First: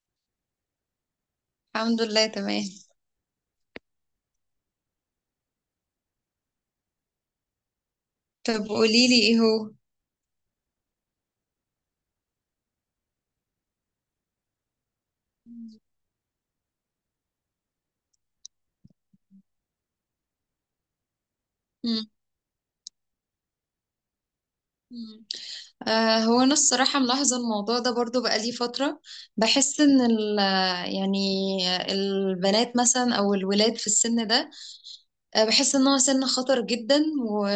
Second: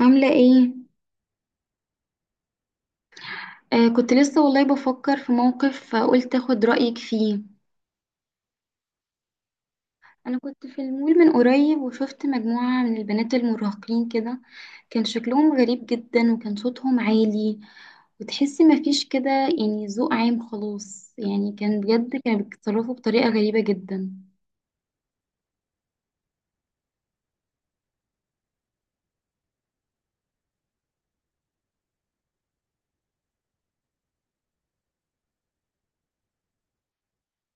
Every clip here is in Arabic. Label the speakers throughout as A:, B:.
A: عاملة ايه؟
B: الحمد لله، تمام.
A: كنت لسه والله بفكر في موقف، قلت اخد رأيك فيه.
B: طب قوليلي ايه هو؟
A: انا كنت في المول من قريب وشفت مجموعة من البنات المراهقين كده. كان شكلهم غريب جدا وكان صوتهم عالي، وتحسي مفيش كده يعني ذوق عام خلاص، يعني كان
B: مم.
A: بجد كانوا بيتصرفوا بطريقة غريبة جدا.
B: مم. هو انا الصراحة ملاحظة الموضوع ده برضو بقالي فترة. بحس ان يعني البنات مثلا او الولاد في السن ده. بحس ان هو سن خطر جدا. و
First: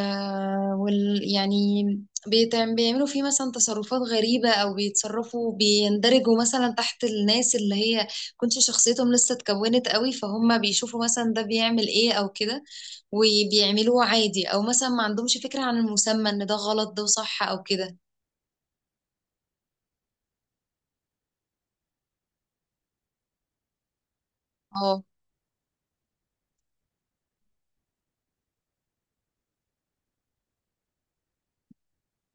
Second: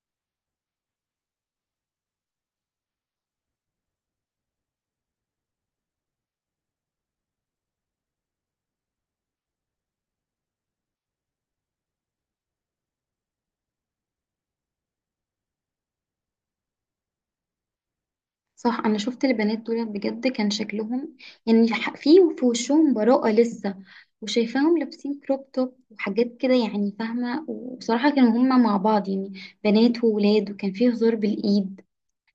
B: وال يعني، بيعملوا فيه مثلا تصرفات غريبة، او بيتصرفوا، بيندرجوا مثلا تحت الناس اللي هي كنتش شخصيتهم لسه اتكونت قوي، فهم بيشوفوا مثلا ده بيعمل ايه او كده وبيعملوه عادي، او مثلا ما عندهمش فكرة عن المسمى ان ده غلط ده صح او كده.
A: صح، انا شفت البنات دول بجد كان شكلهم يعني في وشهم براءة لسه، وشايفاهم
B: اه،
A: لابسين كروب توب وحاجات كده يعني، فاهمة. وبصراحة كانوا هما مع بعض يعني بنات وولاد، وكان فيه هزار بالإيد.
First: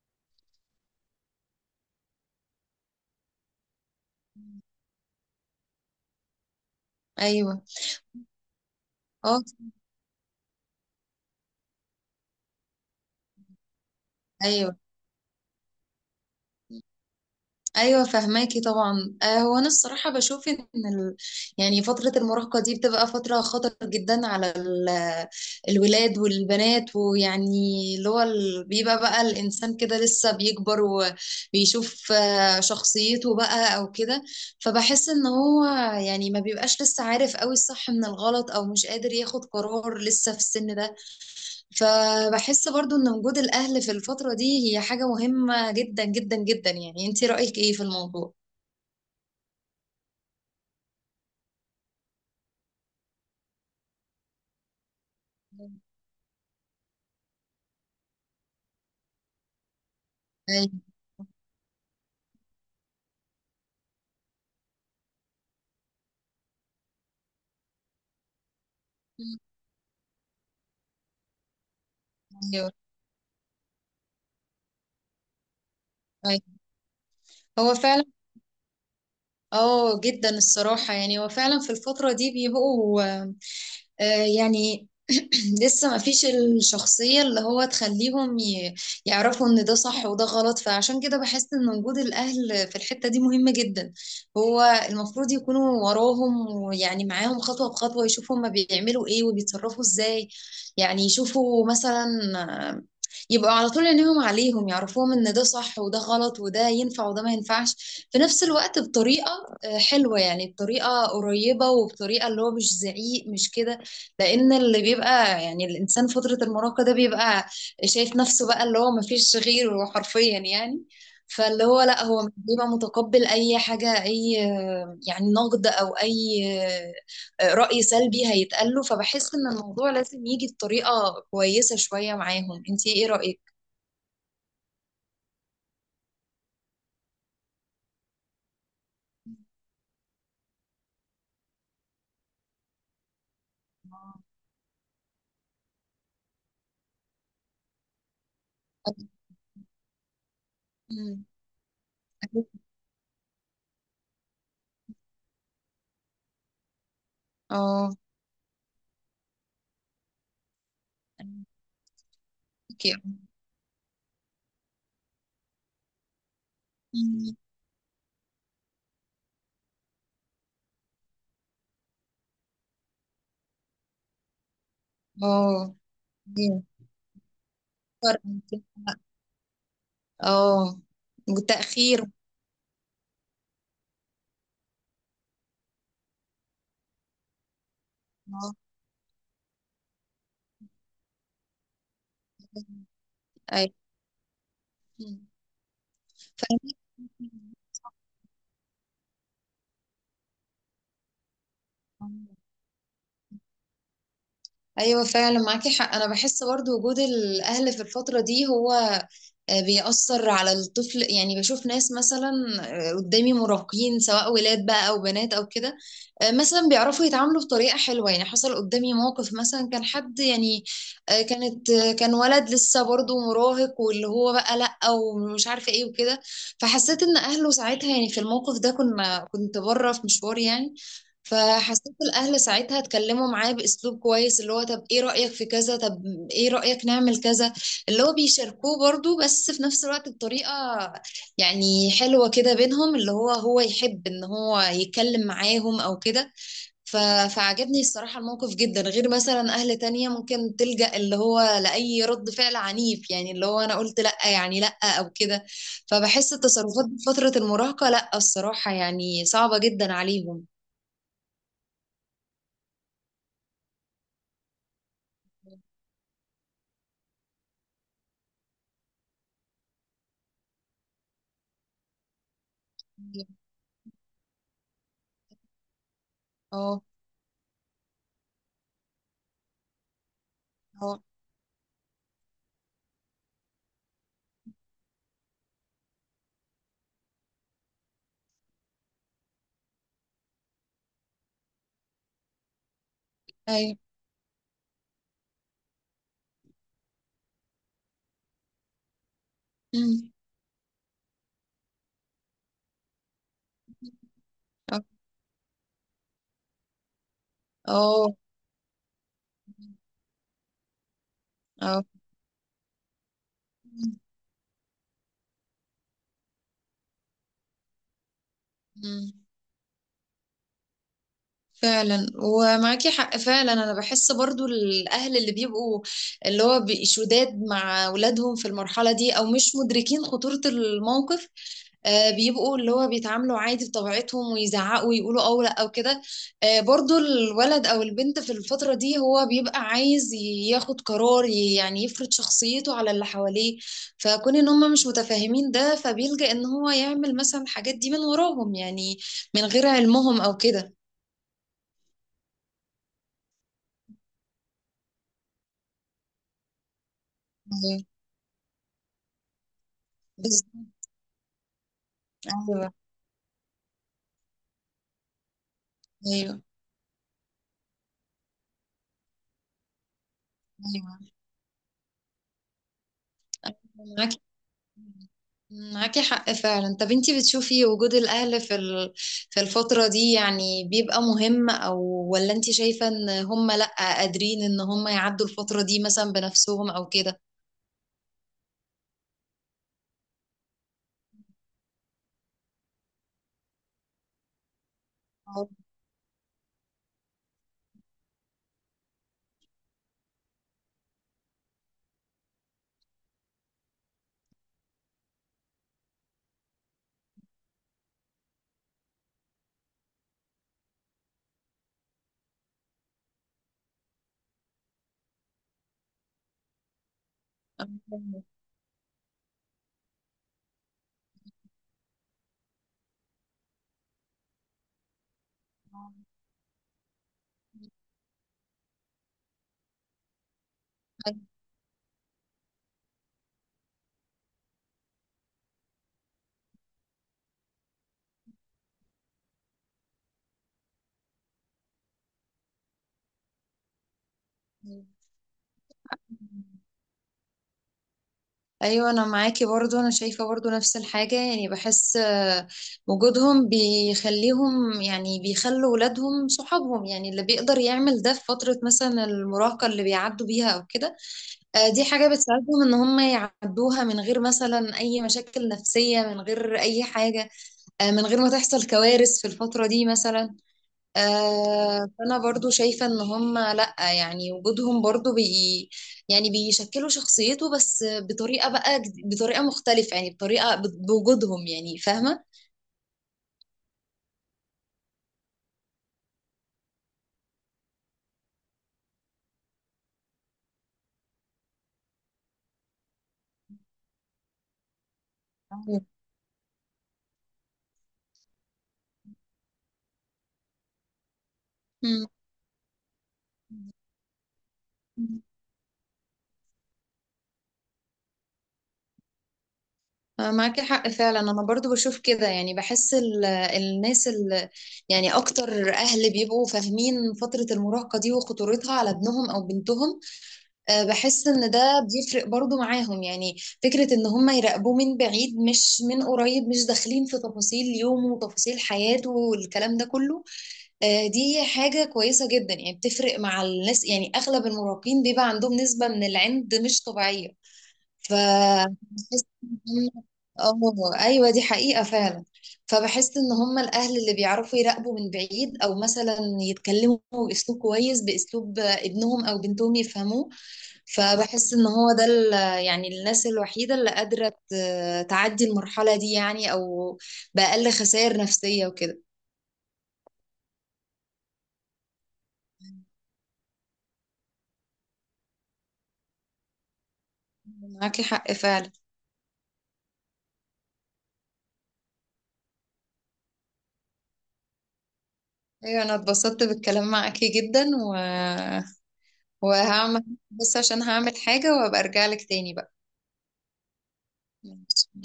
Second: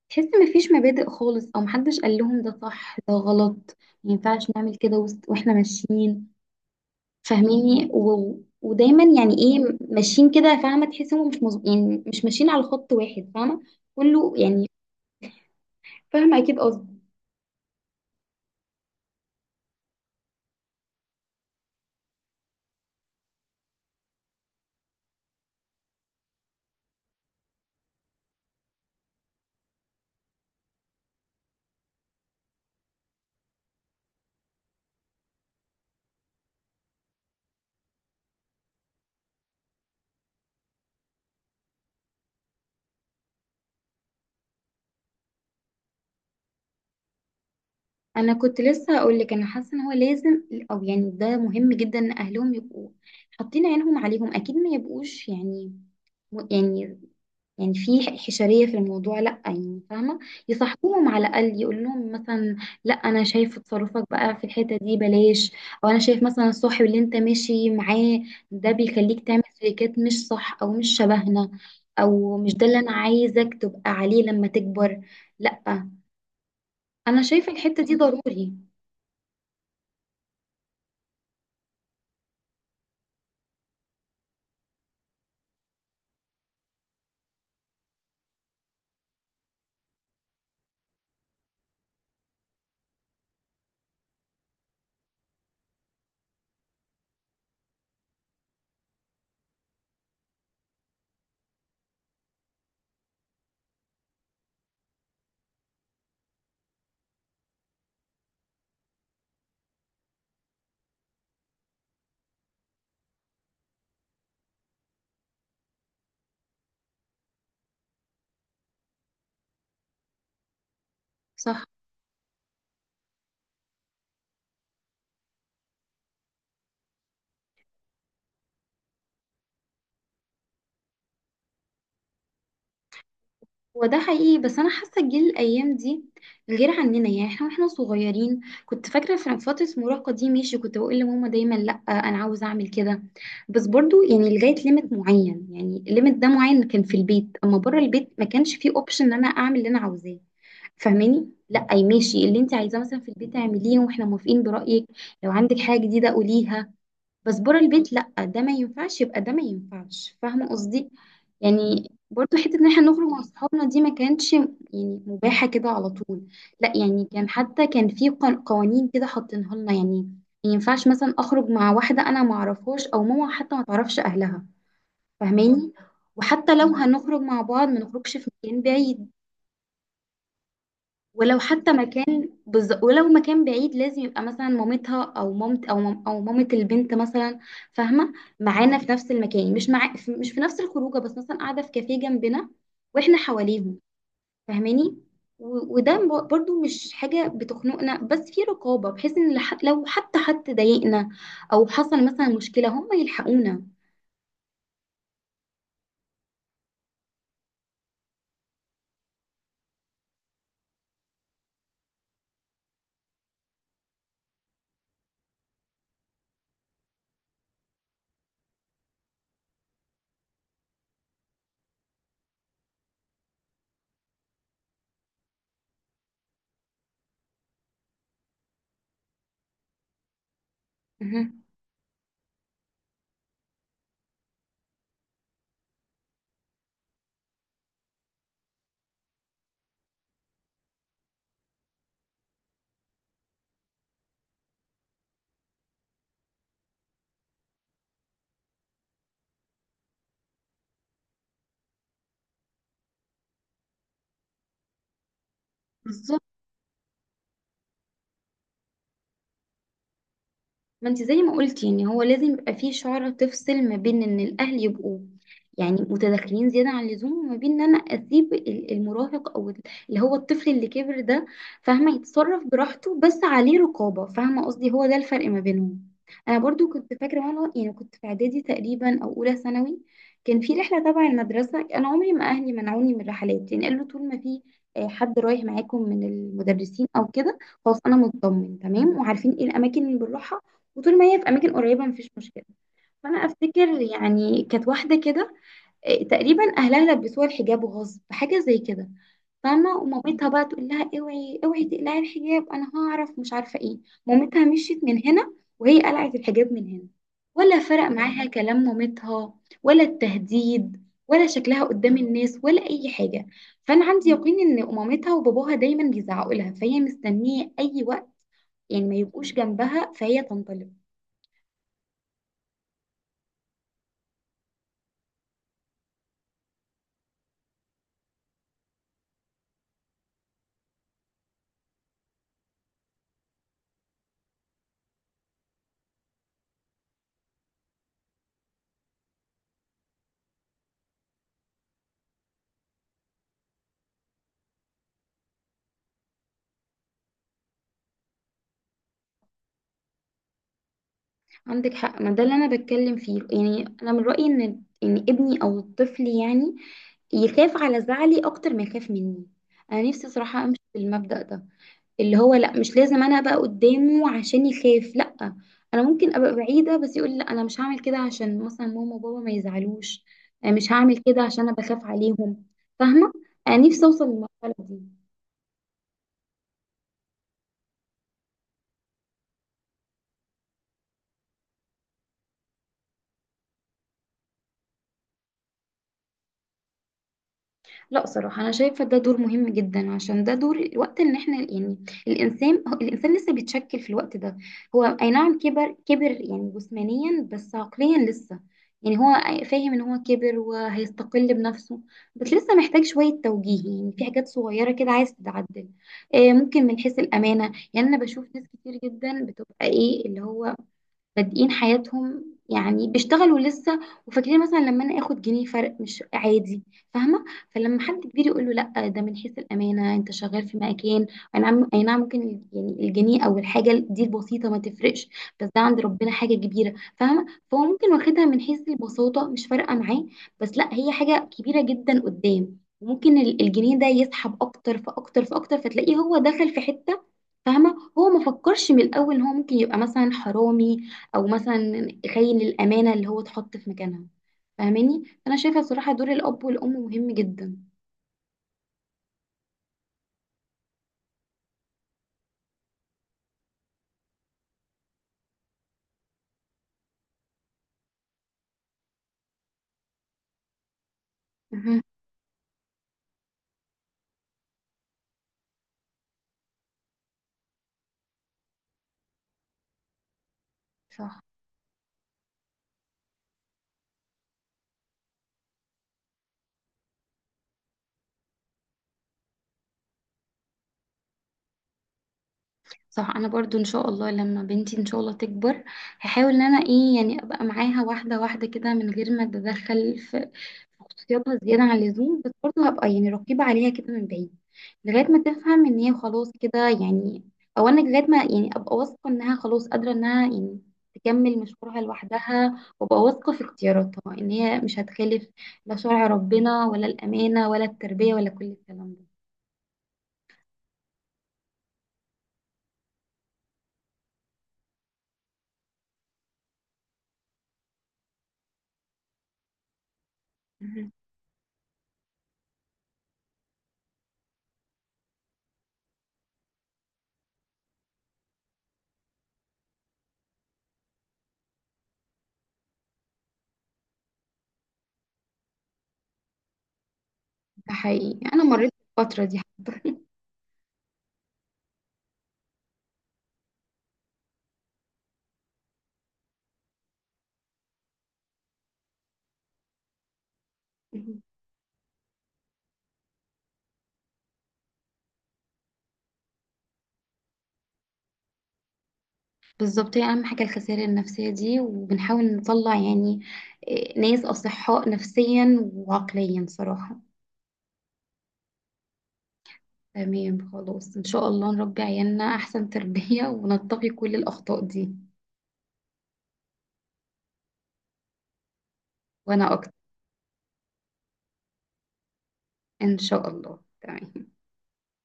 A: تحس مفيش مبادئ خالص او محدش قال لهم ده صح ده غلط، ما ينفعش نعمل كده واحنا ماشيين،
B: ايوه.
A: فاهميني ودايما يعني
B: اه،
A: ايه ماشيين كده، فاهمة، تحس هم مش مز... يعني مش ماشيين على خط واحد، فاهمة كله يعني،
B: ايوه.
A: فاهمة اكيد قصدي.
B: ايوه فهماكي طبعا. هو انا الصراحه بشوف ان ال... يعني فتره المراهقه دي بتبقى فتره خطر جدا على الولاد والبنات، ويعني اللي هو بيبقى بقى الانسان كده لسه بيكبر وبيشوف شخصيته بقى او كده. فبحس ان هو يعني ما بيبقاش لسه عارف قوي الصح من الغلط، او مش قادر ياخد قرار لسه في السن ده. فبحس برضو ان وجود الاهل في الفترة دي هي حاجة مهمة جدا جدا جدا. يعني انتي رأيك ايه في
A: انا
B: الموضوع؟
A: كنت لسه هقول لك، انا حاسه ان هو لازم، او يعني ده مهم جدا ان اهلهم يبقوا حاطين عينهم عليهم، اكيد ما يبقوش يعني، يعني يعني في حشريه في الموضوع لا، يعني فاهمه،
B: ايوه،
A: يصاحبوهم على الاقل، يقول لهم مثلا لا انا شايف تصرفك بقى في الحته دي بلاش، او انا شايف مثلا الصاحب اللي انت ماشي معاه ده بيخليك تعمل سلوكيات مش صح او مش شبهنا، او مش ده
B: ايوه،
A: اللي انا عايزك تبقى عليه لما تكبر. لا،
B: أيوة.
A: انا شايفه
B: هو
A: الحته دي
B: فعلا.
A: ضروري.
B: اه جدا الصراحة. يعني هو فعلا في الفترة دي بيبقوا يعني لسه ما فيش الشخصية اللي هو تخليهم يعرفوا ان ده صح وده غلط. فعشان كده بحس ان وجود الاهل في الحتة دي مهمة جدا. هو المفروض يكونوا وراهم، ويعني معاهم خطوة بخطوة، يشوفوا هما بيعملوا ايه وبيتصرفوا ازاي. يعني يشوفوا مثلا آه، يبقوا على طول عينيهم عليهم، يعرفوهم ان ده صح وده غلط وده ينفع وده ما ينفعش، في نفس الوقت بطريقة حلوة، يعني بطريقة قريبة وبطريقة اللي هو مش زعيق، مش كده. لان اللي بيبقى يعني الانسان فتره المراهقه ده بيبقى شايف نفسه بقى اللي هو مفيش غيره حرفيا يعني، فاللي
A: صح،
B: هو لا هو بيبقى متقبل اي حاجه، اي يعني نقد او اي راي سلبي هيتقال له. فبحس ان الموضوع لازم يجي بطريقه كويسه شويه معاهم. انت ايه رايك؟
A: هو ده حقيقي، بس انا حاسه الجيل الايام دي غير عننا. يعني احنا واحنا صغيرين كنت فاكره في فتره المراهقه دي، ماشي، كنت بقول لماما دايما لا انا عاوز اعمل كده، بس برضو يعني لغايه ليميت معين. يعني الليميت ده معين كان في البيت، اما بره البيت ما كانش فيه اوبشن ان انا اعمل اللي انا عاوزاه،
B: مم.
A: فاهماني. لا، اي، ماشي اللي انت عايزاه مثلا في البيت اعمليه واحنا موافقين برايك، لو عندك حاجه جديده قوليها، بس بره
B: اه.
A: البيت لأ، ده ما ينفعش، يبقى ده ما ينفعش، فاهمة قصدي. يعني برضو حتة ان احنا
B: اوكي.
A: نخرج مع صحابنا دي ما كانتش يعني مباحة كده على طول، لأ يعني كان
B: مم.
A: حتى كان في قوانين كده حاطينها لنا يعني، ما ينفعش مثلا اخرج مع واحدة انا ما اعرفهاش، او ماما حتى ما تعرفش اهلها، فاهماني.
B: اه، دي
A: وحتى لو هنخرج مع بعض ما نخرجش
B: فرق.
A: في مكان بعيد،
B: اه،
A: ولو حتى
B: تاخير.
A: ولو مكان بعيد لازم يبقى مثلا مامتها او او مامة البنت مثلا، فاهمه،
B: اه،
A: معانا في نفس المكان، مش مع مش في نفس الخروجه، بس مثلا قاعده في كافيه جنبنا واحنا
B: أيوه.
A: حواليهم، فاهماني.
B: مم.
A: وده برضو
B: فعلا.
A: مش حاجه بتخنقنا، بس في رقابه، بحيث ان لو حتى حد ضايقنا او حصل مثلا مشكله هم يلحقونا.
B: ايوه فعلا، معاكي حق. انا بحس برضو وجود الاهل في الفتره دي هو بيأثر على الطفل. يعني بشوف ناس مثلا قدامي مراهقين سواء ولاد بقى او بنات او كده. مثلا بيعرفوا يتعاملوا بطريقه حلوه. يعني حصل قدامي موقف، مثلا كان حد يعني كان ولد لسه برضو مراهق، واللي هو بقى لا ومش عارفه ايه وكده. فحسيت ان اهله ساعتها يعني في الموقف ده كنت بره في مشوار يعني.
A: مهم.
B: فحسيت الاهل ساعتها اتكلموا معاه باسلوب كويس، اللي هو طب ايه رايك في كذا، طب ايه رايك نعمل كذا. اللي هو بيشاركوه برضو، بس في نفس الوقت بطريقه يعني حلوه كده بينهم، اللي هو هو يحب ان هو يتكلم معاهم او كده. ف... فعجبني الصراحه الموقف جدا، غير مثلا اهل تانية ممكن تلجأ اللي هو لاي رد فعل عنيف، يعني اللي هو انا قلت لا يعني لا او كده. فبحس التصرفات في فتره المراهقه لا الصراحه يعني صعبه جدا عليهم.
A: ما انت زي ما قلتي ان هو لازم يبقى فيه شعرة تفصل ما بين ان الاهل يبقوا يعني متدخلين زيادة عن اللزوم، وما بين ان انا اسيب المراهق او اللي هو الطفل اللي كبر ده، فاهمة، يتصرف براحته بس عليه رقابة، فاهمة قصدي، هو ده الفرق ما بينهم. انا برضو
B: اه،
A: كنت فاكرة، وانا يعني كنت في اعدادي تقريبا او اولى ثانوي، كان في رحلة
B: اه،
A: تبع المدرسة. انا عمري ما اهلي منعوني من الرحلات، يعني قالوا طول ما في حد رايح معاكم من المدرسين او كده خلاص انا مطمن تمام، وعارفين ايه الاماكن اللي بنروحها، وطول ما هي في اماكن قريبه مفيش مشكله. فانا
B: ايوه.
A: افتكر يعني كانت واحده كده، تقريبا اهلها لبسوها الحجاب غصب، حاجه زي كده، فاهمه،
B: أمم.
A: ومامتها بقى تقول لها اوعي اوعي تقلعي الحجاب، انا هعرف مش عارفه ايه. مامتها مشيت
B: اه،
A: من هنا وهي قلعت الحجاب من هنا، ولا فرق
B: اه،
A: معاها كلام مامتها ولا التهديد ولا شكلها
B: اه.
A: قدام الناس ولا اي حاجه. فانا عندي يقين ان مامتها وباباها دايما بيزعقوا لها، فهي مستنيه اي وقت يعني ما
B: أمم.
A: يبقوش جنبها فهي تنطلق.
B: فعلا ومعاكي حق فعلا. انا بحس برضو الاهل اللي بيبقوا اللي هو شداد مع اولادهم في المرحله دي، او مش مدركين خطوره الموقف. بيبقوا اللي هو بيتعاملوا عادي بطبيعتهم، ويزعقوا ويقولوا او لا او كده. برضو الولد او البنت في الفترة دي هو بيبقى عايز ياخد قرار، يعني يفرض شخصيته على اللي حواليه. فكون ان هم مش متفاهمين ده، فبيلجأ ان هو يعمل مثلا الحاجات دي من وراهم، يعني من غير علمهم او كده.
A: عندك حق، ما ده اللي انا بتكلم فيه، يعني انا من رأيي ان ان ابني او الطفل يعني يخاف
B: ايوه،
A: على زعلي اكتر ما يخاف مني. انا نفسي صراحة امشي
B: بالظبط.
A: بالمبدأ ده، اللي هو لا
B: ايوه،
A: مش لازم انا ابقى قدامه عشان يخاف، لا، انا ممكن
B: ايوه،
A: ابقى بعيدة بس يقول لا انا مش هعمل كده عشان مثلا ماما وبابا ما يزعلوش، أنا مش هعمل
B: ايوه.
A: كده عشان انا بخاف عليهم، فاهمة. انا نفسي اوصل
B: معاك
A: للمرحلة دي.
B: معاكي حق فعلا. طب انتي بتشوفي وجود الأهل في في الفترة دي يعني بيبقى مهم، أو ولا انتي شايفة ان هم لأ قادرين ان هم يعدوا الفترة دي مثلا بنفسهم أو كده؟
A: لا صراحة، أنا شايفة ده دور مهم جدا، عشان ده دور الوقت إن إحنا يعني الإنسان الإنسان لسه بيتشكل في الوقت ده. هو أي نعم كبر يعني جسمانيا، بس عقليا لسه يعني هو فاهم إن هو كبر وهيستقل بنفسه، بس لسه محتاج شوية توجيه يعني في حاجات صغيرة كده عايز تتعدل. ممكن من حيث الأمانة، يعني أنا بشوف ناس كتير جدا بتبقى إيه اللي هو بادئين حياتهم يعني بيشتغلوا لسه، وفاكرين مثلا لما انا اخد جنيه فرق مش عادي، فاهمه. فلما حد كبير يقول له لا، ده من حيث الامانه انت شغال في مكان، اي نعم اي نعم ممكن يعني الجنيه او الحاجه دي البسيطه ما تفرقش، بس ده عند ربنا حاجه كبيره، فاهمه. فهو ممكن واخدها من حيث البساطه مش فارقه معاه، بس لا، هي حاجه كبيره جدا قدام، وممكن الجنيه ده يسحب اكتر فاكتر فاكتر، فتلاقيه هو دخل في حته، فاهمه، هو ما فكرش من الاول ان هو ممكن يبقى مثلا حرامي او مثلا يخيل الامانه اللي هو اتحط في مكانها، فاهماني. فانا شايفه الصراحه دور الاب والام مهم جدا.
B: ايوه، انا معاكي برضو. انا شايفه برضو نفس الحاجه، يعني بحس وجودهم بيخليهم يعني بيخلوا ولادهم صحابهم، يعني اللي بيقدر يعمل ده في فتره مثلا المراهقه اللي بيعدوا بيها او كده.
A: مهم.
B: دي حاجة بتساعدهم ان هم يعدوها من غير مثلا اي مشاكل نفسية، من غير اي حاجة، من غير ما تحصل كوارث في الفترة دي مثلا.
A: صح
B: فانا برضو شايفة ان هم لا، يعني وجودهم برضو يعني بيشكلوا شخصيته، بس بطريقة بقى بطريقة مختلفة، يعني بطريقة بوجودهم، يعني فاهمة.
A: صح انا برضو ان شاء الله لما بنتي ان شاء الله تكبر هحاول ان انا ايه يعني ابقى معاها واحده واحده كده من غير ما اتدخل في في خصوصياتها زياده عن اللزوم، بس برضو هبقى يعني رقيبه عليها كده من بعيد، لغايه ما تفهم ان
B: أيوة.
A: هي خلاص كده يعني، او انا لغايه ما يعني ابقى واثقه انها خلاص قادره انها يعني تكمل مشوارها لوحدها، وابقى واثقه في اختياراتها ان هي مش
B: مم.
A: هتخالف لا شرع ربنا ولا الامانه ولا التربيه ولا كل الكلام ده.
B: معاكي حق فعلا. انا برضو بشوف كده، يعني بحس الناس ال يعني اكتر اهل بيبقوا فاهمين فترة المراهقة دي وخطورتها على ابنهم او بنتهم.
A: مهم.
B: بحس ان ده بيفرق برضو معاهم. يعني فكرة ان هم يراقبوه من بعيد مش من قريب، مش داخلين في تفاصيل يومه وتفاصيل حياته والكلام ده كله، دي حاجة كويسة جدا. يعني بتفرق مع الناس، يعني اغلب المراهقين بيبقى عندهم نسبة من العند مش طبيعية.
A: ده حقيقي، انا مريت بالفتره
B: فبحس
A: دي
B: ان
A: حتى.
B: هم، اه، ايوه، دي حقيقة فعلا. فبحس ان هم الاهل اللي بيعرفوا يراقبوا من بعيد، او مثلا يتكلموا باسلوب كويس، باسلوب ابنهم او بنتهم يفهموه. فبحس ان هو ده يعني الناس الوحيدة اللي قادرة تعدي المرحلة دي، يعني او بأقل خسائر نفسية وكده.
A: بالظبط، هي أهم حاجة الخسائر النفسية دي، وبنحاول نطلع يعني ناس أصحاء نفسيا وعقليا صراحة.
B: معاكي حق فعلا.
A: تمام، خلاص إن شاء الله نربي عيالنا أحسن تربية ونتقي كل الأخطاء دي.
B: ايوه انا اتبسطت بالكلام معاكي جدا
A: وأنا أكتر،
B: وهعمل بس عشان هعمل حاجة وابقى ارجع لك تاني بقى.
A: إن شاء الله، تمام.
B: ماشي.